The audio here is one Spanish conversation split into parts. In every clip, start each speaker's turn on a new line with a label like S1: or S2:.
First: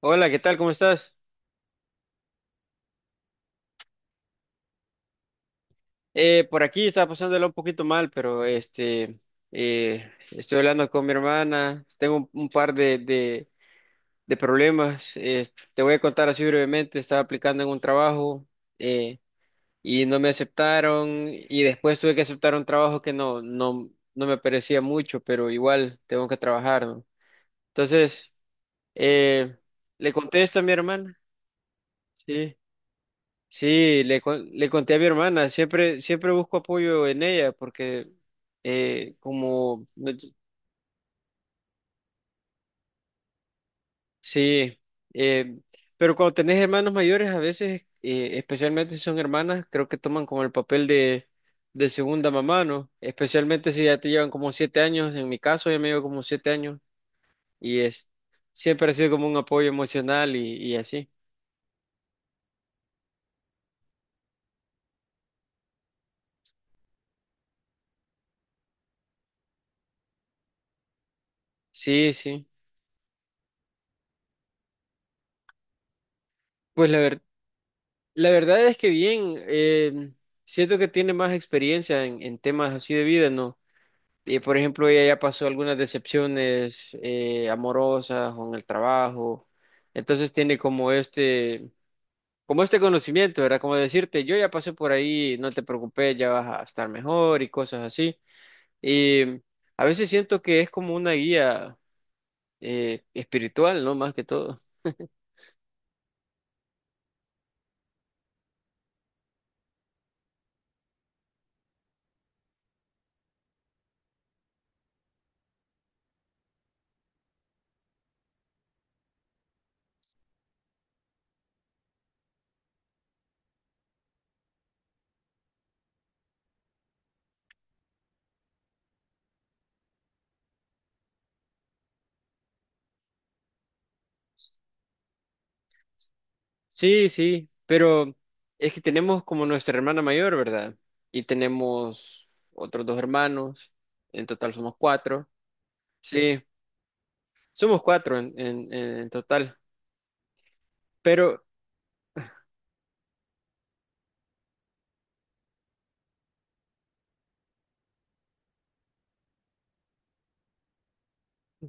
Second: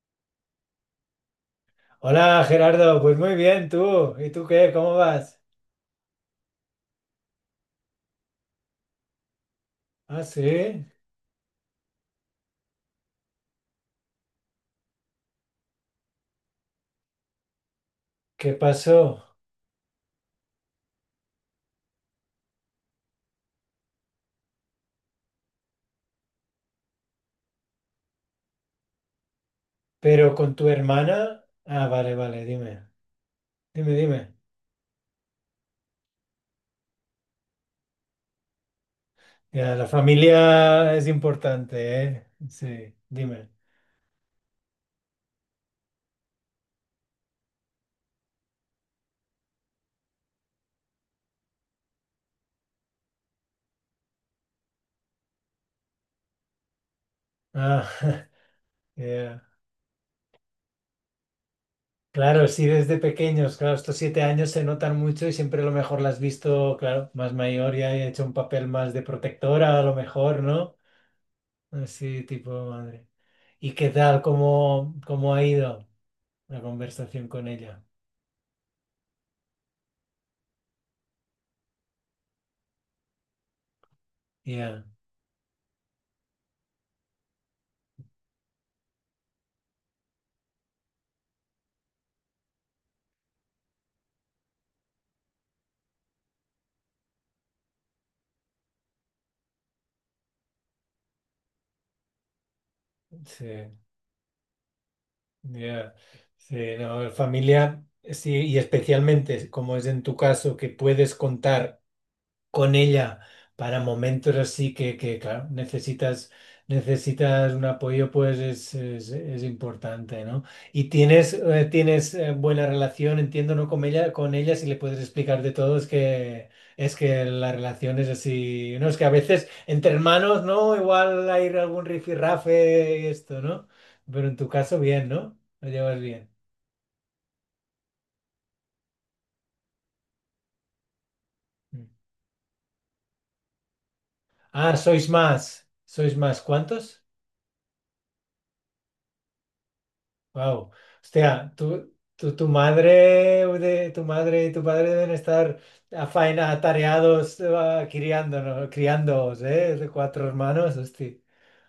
S1: Hola, ¿qué tal? ¿Cómo estás?
S2: Hola Gerardo, pues muy bien tú. ¿Y tú qué? ¿Cómo vas?
S1: Por aquí estaba pasándolo un poquito mal, pero
S2: Ah,
S1: estoy
S2: sí.
S1: hablando con mi hermana. Tengo un par de problemas. Te voy a contar así brevemente. Estaba aplicando en un trabajo,
S2: ¿Qué
S1: eh,
S2: pasó?
S1: y no me aceptaron, y después tuve que aceptar un trabajo que no me parecía mucho, pero igual tengo que trabajar, ¿no? Entonces, eh, le
S2: ¿Pero con
S1: contesto a
S2: tu
S1: mi hermana,
S2: hermana? Ah, vale, vale,
S1: sí.
S2: dime. Dime,
S1: Sí,
S2: dime.
S1: le conté a mi hermana. Siempre busco apoyo en ella, porque
S2: Ya,
S1: como,
S2: la familia es importante, ¿eh? Sí, dime.
S1: sí. eh, pero cuando tenés hermanos mayores, a veces, especialmente si son hermanas, creo que toman como el papel de segunda mamá, ¿no? Especialmente si ya te llevan como 7 años. En mi caso, ya me llevo como 7 años, y
S2: Ah,
S1: es, siempre ha sido como un
S2: ya.
S1: apoyo emocional y así.
S2: Claro, sí, desde pequeños, claro, estos 7 años se notan mucho y siempre a lo mejor la has visto, claro, más mayor y ha hecho un papel más de protectora, a lo mejor, ¿no?
S1: Sí,
S2: Así,
S1: sí.
S2: tipo madre. ¿Y qué tal? ¿Cómo ha ido una
S1: Pues la verdad.
S2: conversación con ella?
S1: La verdad es que bien. Siento que tiene más experiencia en temas así de vida, ¿no? Por
S2: Ya,
S1: ejemplo, ella ya pasó algunas decepciones, amorosas o en el trabajo. Entonces tiene como este conocimiento, ¿verdad? Como decirte, yo ya pasé por ahí, no te preocupes, ya vas a estar mejor y cosas así. Y a veces siento que es como una guía,
S2: sí,
S1: espiritual, ¿no? Más que todo.
S2: ya, sí, no, familia, sí, y especialmente como es en tu caso, que puedes contar con ella para momentos así que, claro, necesitas un apoyo, pues es importante, ¿no? Y tienes buena relación, entiendo, ¿no? Con ella, si le puedes explicar de todo, es que la relación es así, ¿no? Es que a veces entre hermanos, ¿no? Igual hay algún rifirrafe y esto, ¿no? Pero en tu caso, bien, ¿no? Lo llevas bien.
S1: Sí, sí, pero es que tenemos como nuestra hermana mayor, ¿verdad? Y
S2: Mm.
S1: tenemos otros dos hermanos. En total somos
S2: Ah, sois
S1: cuatro.
S2: más. ¿Sois
S1: Sí,
S2: más? ¿Cuántos?
S1: somos cuatro en total.
S2: Wow.
S1: Pero,
S2: Hostia, tu, tu, tu madre tu madre y tu padre deben estar a faena, atareados, criándoos, ¿eh? De cuatro hermanos, hostia.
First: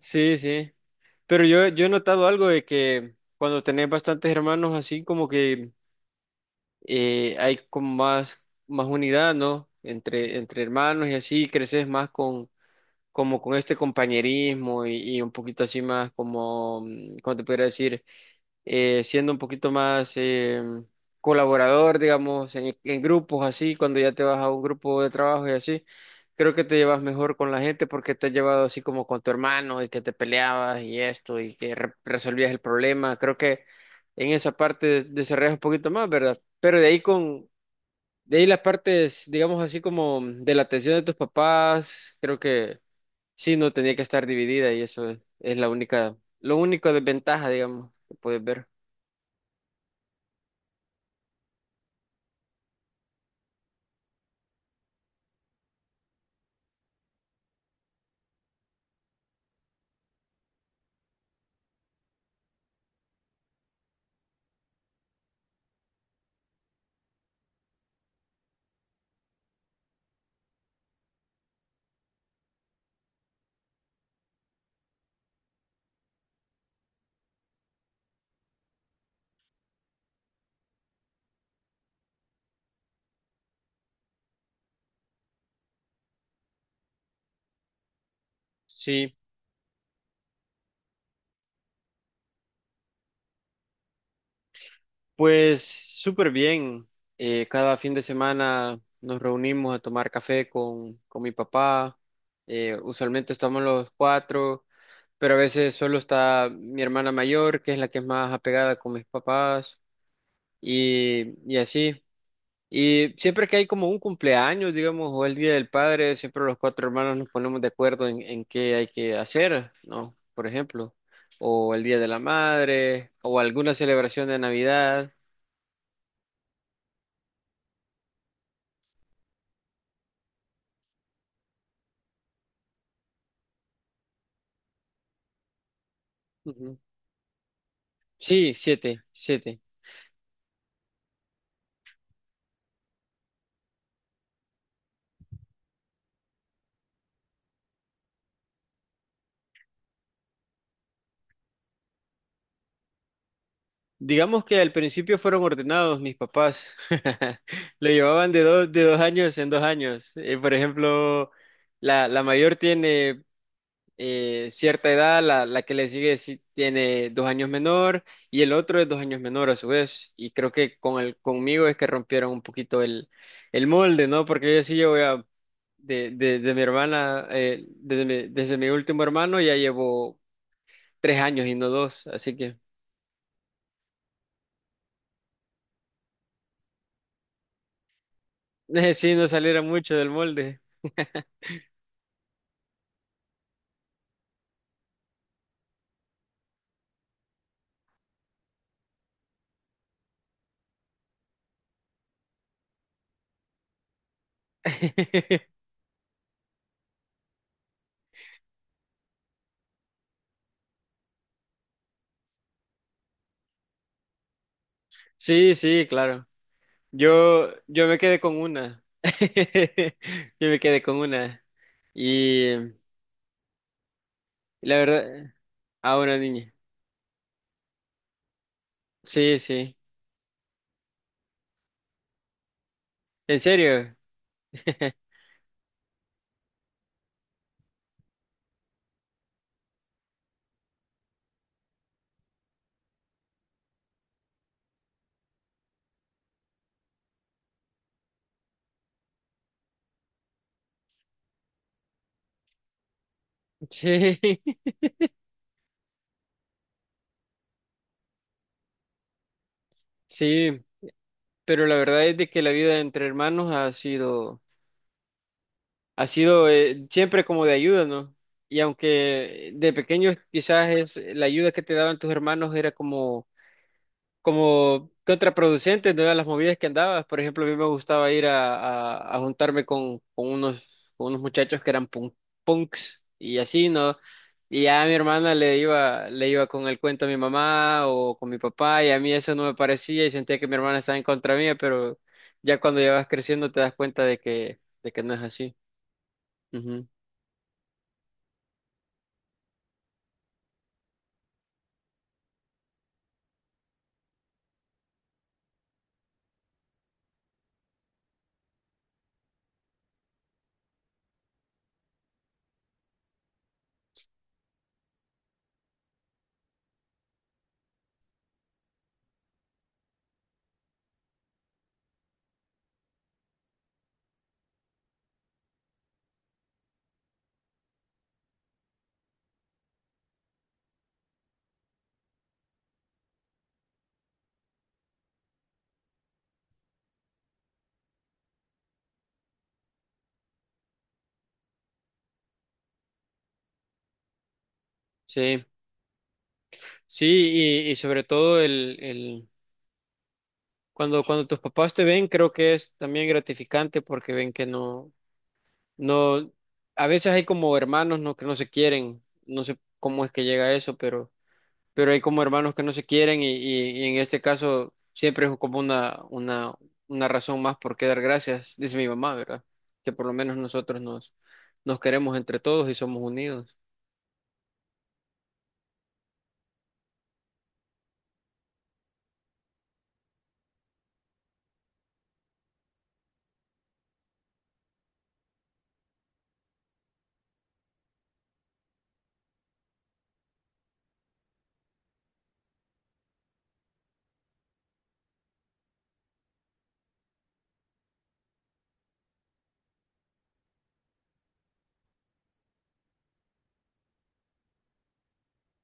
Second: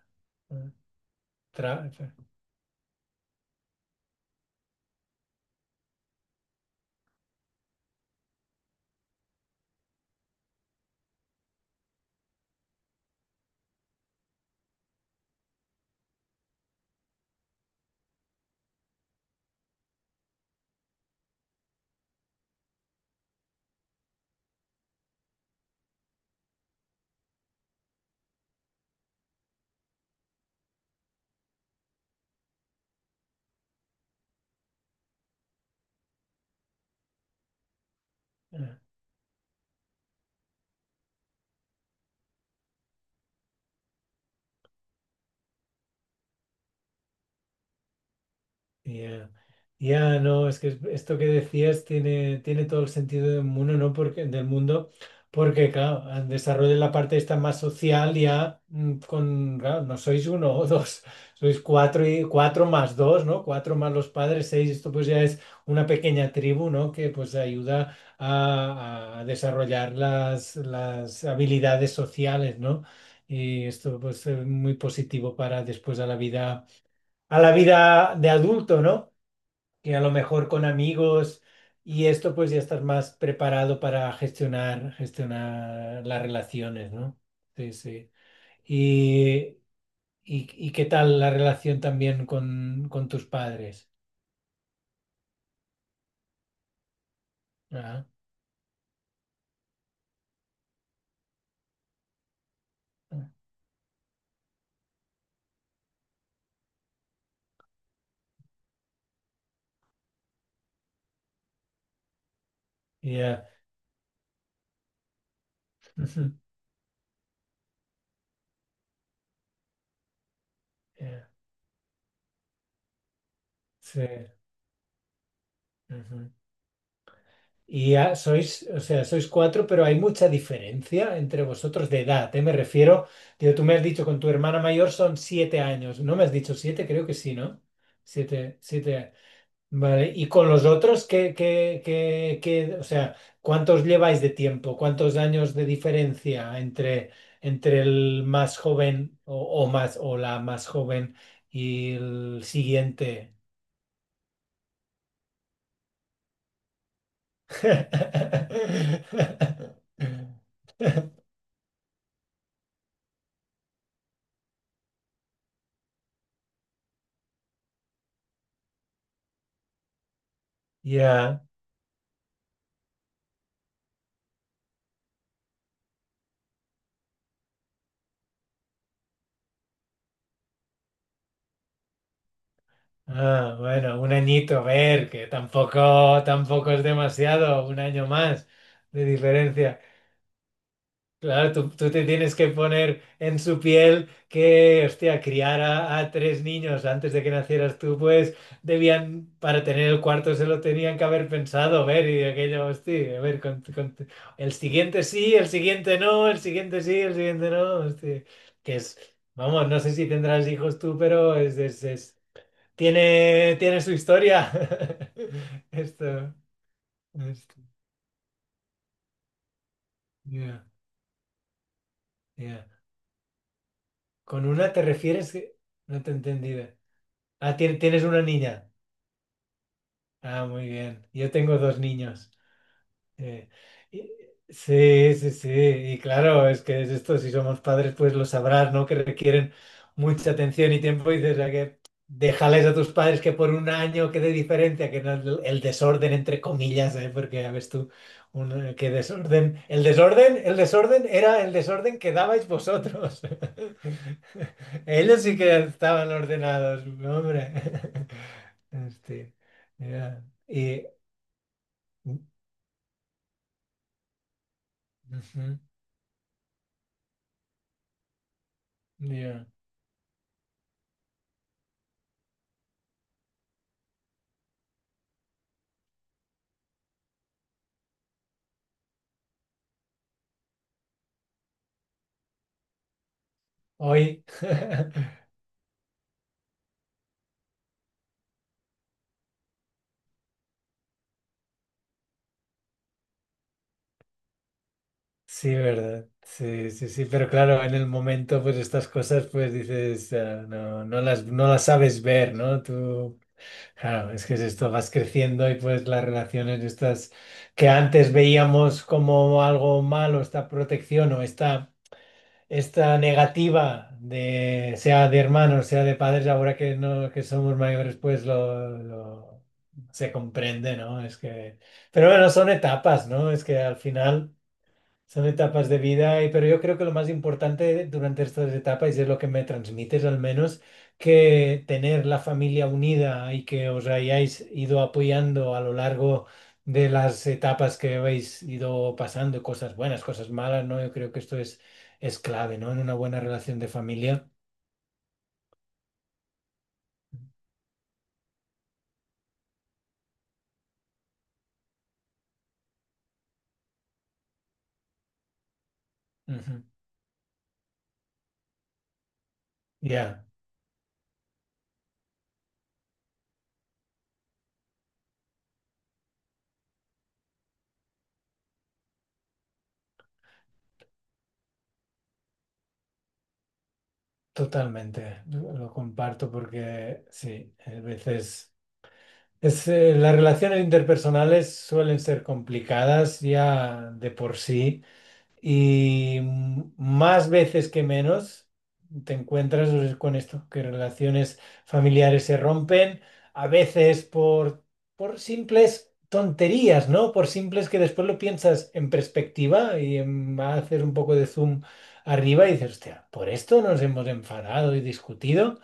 S1: sí, sí, pero yo he
S2: Tra-
S1: notado algo de que, cuando tenés bastantes hermanos así, como que hay como más unidad, ¿no? Entre hermanos. Y así creces más con, como con este compañerismo y un poquito así más como, ¿cómo te podría decir? Siendo un poquito más, colaborador, digamos, en grupos así. Cuando ya te vas a un grupo de trabajo y así, creo que te llevas mejor con la gente, porque te has llevado así como con tu hermano y que te peleabas y esto, y que resolvías el problema. Creo que en esa parte desarrollas un poquito más, ¿verdad? Pero de ahí las
S2: tra-
S1: partes, digamos, así como de la atención de tus papás, creo que sí, no tenía que estar dividida. Y eso es lo único desventaja, digamos, que puedes ver.
S2: Ya, ya, no, es que esto que decías tiene todo el sentido del mundo, ¿no? Porque, del mundo, porque, claro, al desarrollo de la parte esta más social ya, con, claro, no sois uno o dos, sois cuatro y cuatro más dos, ¿no? Cuatro más los padres, seis, esto pues ya es una pequeña tribu, ¿no? Que pues ayuda a desarrollar las habilidades sociales, ¿no? Y esto pues es muy positivo para después a la vida, de adulto, ¿no? Que a lo mejor con amigos y esto pues ya estás más preparado para gestionar las relaciones, ¿no? Sí, sí.
S1: Sí,
S2: Y, y qué tal la relación también con tus padres?
S1: pues súper bien. Cada fin de
S2: Ah,
S1: semana nos reunimos a tomar café con mi papá. Usualmente estamos los cuatro, pero a veces solo está mi hermana mayor, que es la que es más apegada con mis papás, y así. Y siempre
S2: ya.
S1: que hay como un cumpleaños, digamos, o el Día del Padre,
S2: Ujú,
S1: siempre los cuatro hermanos nos ponemos de acuerdo en qué hay que hacer, ¿no? Por ejemplo,
S2: ya.
S1: o el Día de la Madre, o alguna
S2: Sí.
S1: celebración de Navidad.
S2: Ujú. Y ya sois, o sea, sois cuatro, pero hay mucha diferencia entre vosotros de edad, ¿eh? Me refiero, digo, tú me has dicho con tu hermana mayor son 7 años, ¿no me has dicho
S1: Ujú.
S2: siete? Creo que sí, ¿no?
S1: Sí,
S2: Siete,
S1: siete,
S2: siete.
S1: siete.
S2: Vale, y con los otros, o sea, cuántos lleváis de tiempo? ¿Cuántos años de diferencia entre el más joven o más o la más joven y el siguiente?
S1: Digamos que al principio fueron ordenados mis papás. Lo llevaban de 2 años en dos años. Por ejemplo, la mayor tiene, cierta edad. La que le sigue sí tiene 2 años menor, y el otro es 2 años menor a su vez. Y creo que con
S2: Ya.
S1: conmigo es que rompieron un poquito el molde, ¿no? Porque yo sí, yo voy a. De mi hermana, desde mi último hermano, ya llevo 3 años y no dos, así que.
S2: Ah, bueno, un añito, a ver, que tampoco es demasiado, un año más de
S1: Sí, no saliera
S2: diferencia.
S1: mucho del molde.
S2: Claro, tú te tienes que poner en su piel que, hostia, criar a tres niños antes de que nacieras tú, pues debían, para tener el cuarto se lo tenían que haber pensado, ver, y aquello, hostia, a ver, el siguiente sí, el siguiente no, el siguiente sí, el siguiente no, hostia, que es, vamos, no sé si tendrás hijos tú, pero tiene su historia.
S1: Sí, sí, claro.
S2: Esto,
S1: Yo,
S2: esto,
S1: yo me quedé con una. Yo me
S2: ya,
S1: quedé con una. Y
S2: ya. Con una
S1: la
S2: te refieres
S1: verdad,
S2: que...
S1: a
S2: No te he
S1: una niña.
S2: entendido. Ah, tienes una niña.
S1: Sí, sí.
S2: Ah, muy bien. Yo tengo dos niños.
S1: ¿En
S2: Eh,
S1: serio?
S2: y- sí, sí, sí, y claro, es que es esto, si somos padres, pues lo sabrás, ¿no? Que requieren mucha atención y tiempo y dices, "Ah, que déjales a tus padres que por un año quede diferencia, que no el desorden, entre comillas, ¿eh? Porque ya ves tú, qué desorden, el desorden era el desorden que dabais vosotros.
S1: Sí,
S2: Ellos sí que estaban ordenados, no, hombre. Este, ya.
S1: sí.
S2: Y...
S1: Pero la verdad es
S2: Ujú,
S1: de que la vida entre hermanos ha sido siempre como de ayuda, ¿no? Y
S2: ya.
S1: aunque de pequeños quizás es la ayuda que te daban tus hermanos, era como contraproducentes de las movidas que andabas. Por ejemplo, a mí me gustaba ir a juntarme con unos muchachos que eran punks y así, ¿no?
S2: Hoy,
S1: Y ya a mi hermana le iba con el cuento a mi mamá o con mi papá, y a mí eso no me parecía, y sentía que mi hermana estaba en contra mía. Pero ya cuando ya vas creciendo, te das cuenta de que no es
S2: sí,
S1: así.
S2: ¿verdad? Sí,
S1: Ujú.
S2: sí, sí, pero claro, en el momento, pues estas cosas, pues dices, no, no las sabes ver, ¿no? Tú, claro, es que es esto, vas creciendo y pues las relaciones estas que antes veíamos como algo malo, esta protección o esta negativa de, sea de hermanos, sea de padres, ahora que no, que somos mayores, pues se comprende, ¿no? Es que, pero bueno, son etapas, ¿no? Es que al final... Son etapas de vida, pero yo creo que lo más importante durante estas etapas, y es lo que me transmites al menos, que tener la familia unida y que os hayáis ido apoyando a lo largo de las etapas que habéis ido pasando, cosas buenas, cosas malas, ¿no? Yo creo que esto es clave, ¿no? En una buena relación de familia.
S1: Sí, sí. Y sobre todo, cuando tus papás te ven, creo que es también gratificante, porque ven que no. No,
S2: Ujú.
S1: a veces hay como hermanos no, que no se quieren. No sé cómo es que
S2: Ya,
S1: llega a eso, pero hay como hermanos que no se quieren. Y y en este caso siempre es como una razón más por qué dar gracias, dice mi mamá, ¿verdad? Que por lo menos nosotros nos queremos entre todos y somos unidos.
S2: totalmente. Lo comparto porque sí, a veces... Las relaciones interpersonales suelen ser complicadas ya de por sí y más veces que menos te encuentras pues, con esto, que relaciones familiares se rompen, a veces por simples tonterías, ¿no? Por simples que después lo piensas en perspectiva y haces un poco de zoom arriba y dices, hostia, por esto nos hemos enfadado y discutido.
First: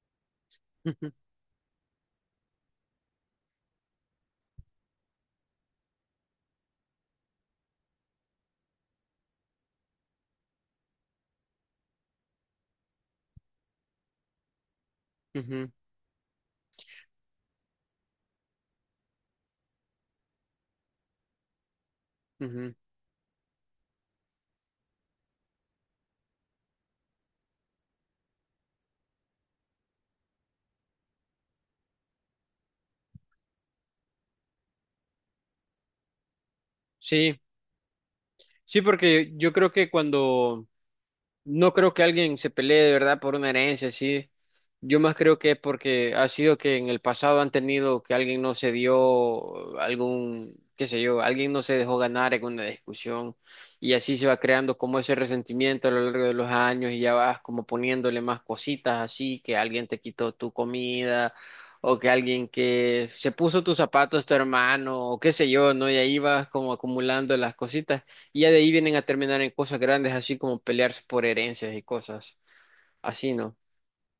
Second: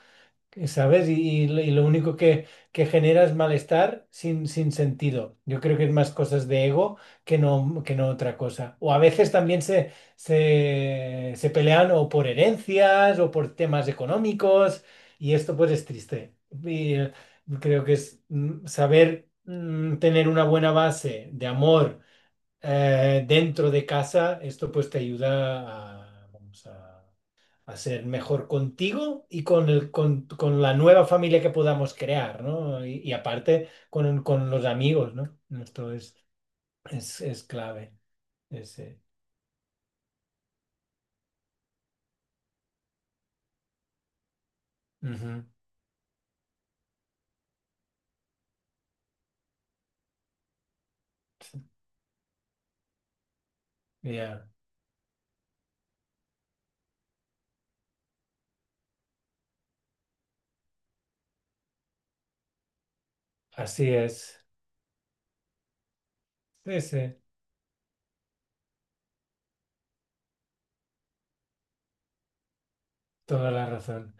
S2: ¿Sabes?
S1: Ujú,
S2: Y lo y lo único que genera es malestar sin sentido. Yo creo que es más cosas de ego que no otra cosa. O a veces también se pelean o por herencias o por temas económicos y esto pues
S1: ujú.
S2: es triste. Y creo que es saber tener una buena base de amor dentro de casa, esto pues te ayuda, vamos, a ser mejor contigo y con la nueva familia que podamos crear, ¿no? Y aparte con los amigos, ¿no? Esto es, es,
S1: Sí,
S2: es clave.
S1: sí,
S2: Ese.
S1: porque yo creo que cuando no creo que alguien se pelee de verdad por una herencia, sí. Yo más creo
S2: Ujú.
S1: que es porque ha sido que en el pasado han tenido que alguien no se dio algún, qué sé yo, alguien
S2: Sí,
S1: no se dejó ganar en una discusión. Y así se va
S2: ya,
S1: creando como ese resentimiento a lo largo de los años, y ya vas como poniéndole más cositas así, que alguien te quitó tu comida, o que alguien que se puso tus
S2: así
S1: zapatos, tu
S2: es.
S1: hermano o qué sé yo, ¿no? Y ahí vas como
S2: Sí, sí,
S1: acumulando las cositas. Y ya de ahí vienen a terminar en cosas grandes, así como pelearse por herencias y cosas así,
S2: toda
S1: ¿no?
S2: la razón.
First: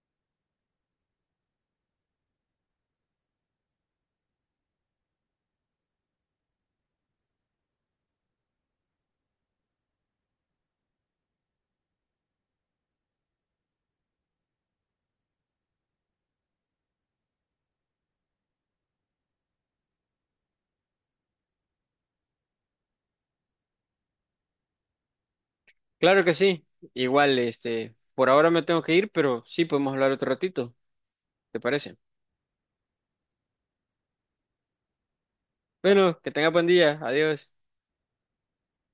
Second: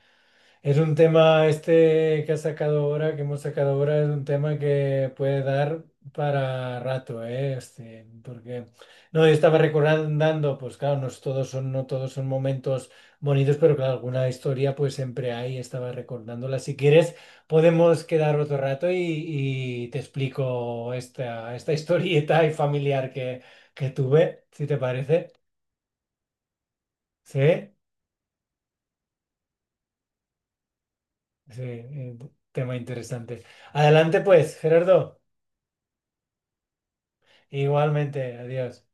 S2: Es un tema este que has sacado ahora, que hemos sacado ahora, es un tema que puede dar para rato, ¿eh? Este, porque no, yo estaba recordando, pues claro, no todos son momentos bonitos, pero claro, alguna historia pues siempre hay, estaba recordándola. Si quieres, podemos quedar otro rato y te explico esta historieta y familiar que tuve, si te parece.
S1: Claro que sí. Igual,
S2: Sí,
S1: por ahora me tengo que ir, pero sí podemos hablar otro ratito. ¿Te
S2: sí,
S1: parece?
S2: tema interesante. Adelante pues, Gerardo.
S1: Bueno, que tenga buen día. Adiós.
S2: Igualmente, adiós.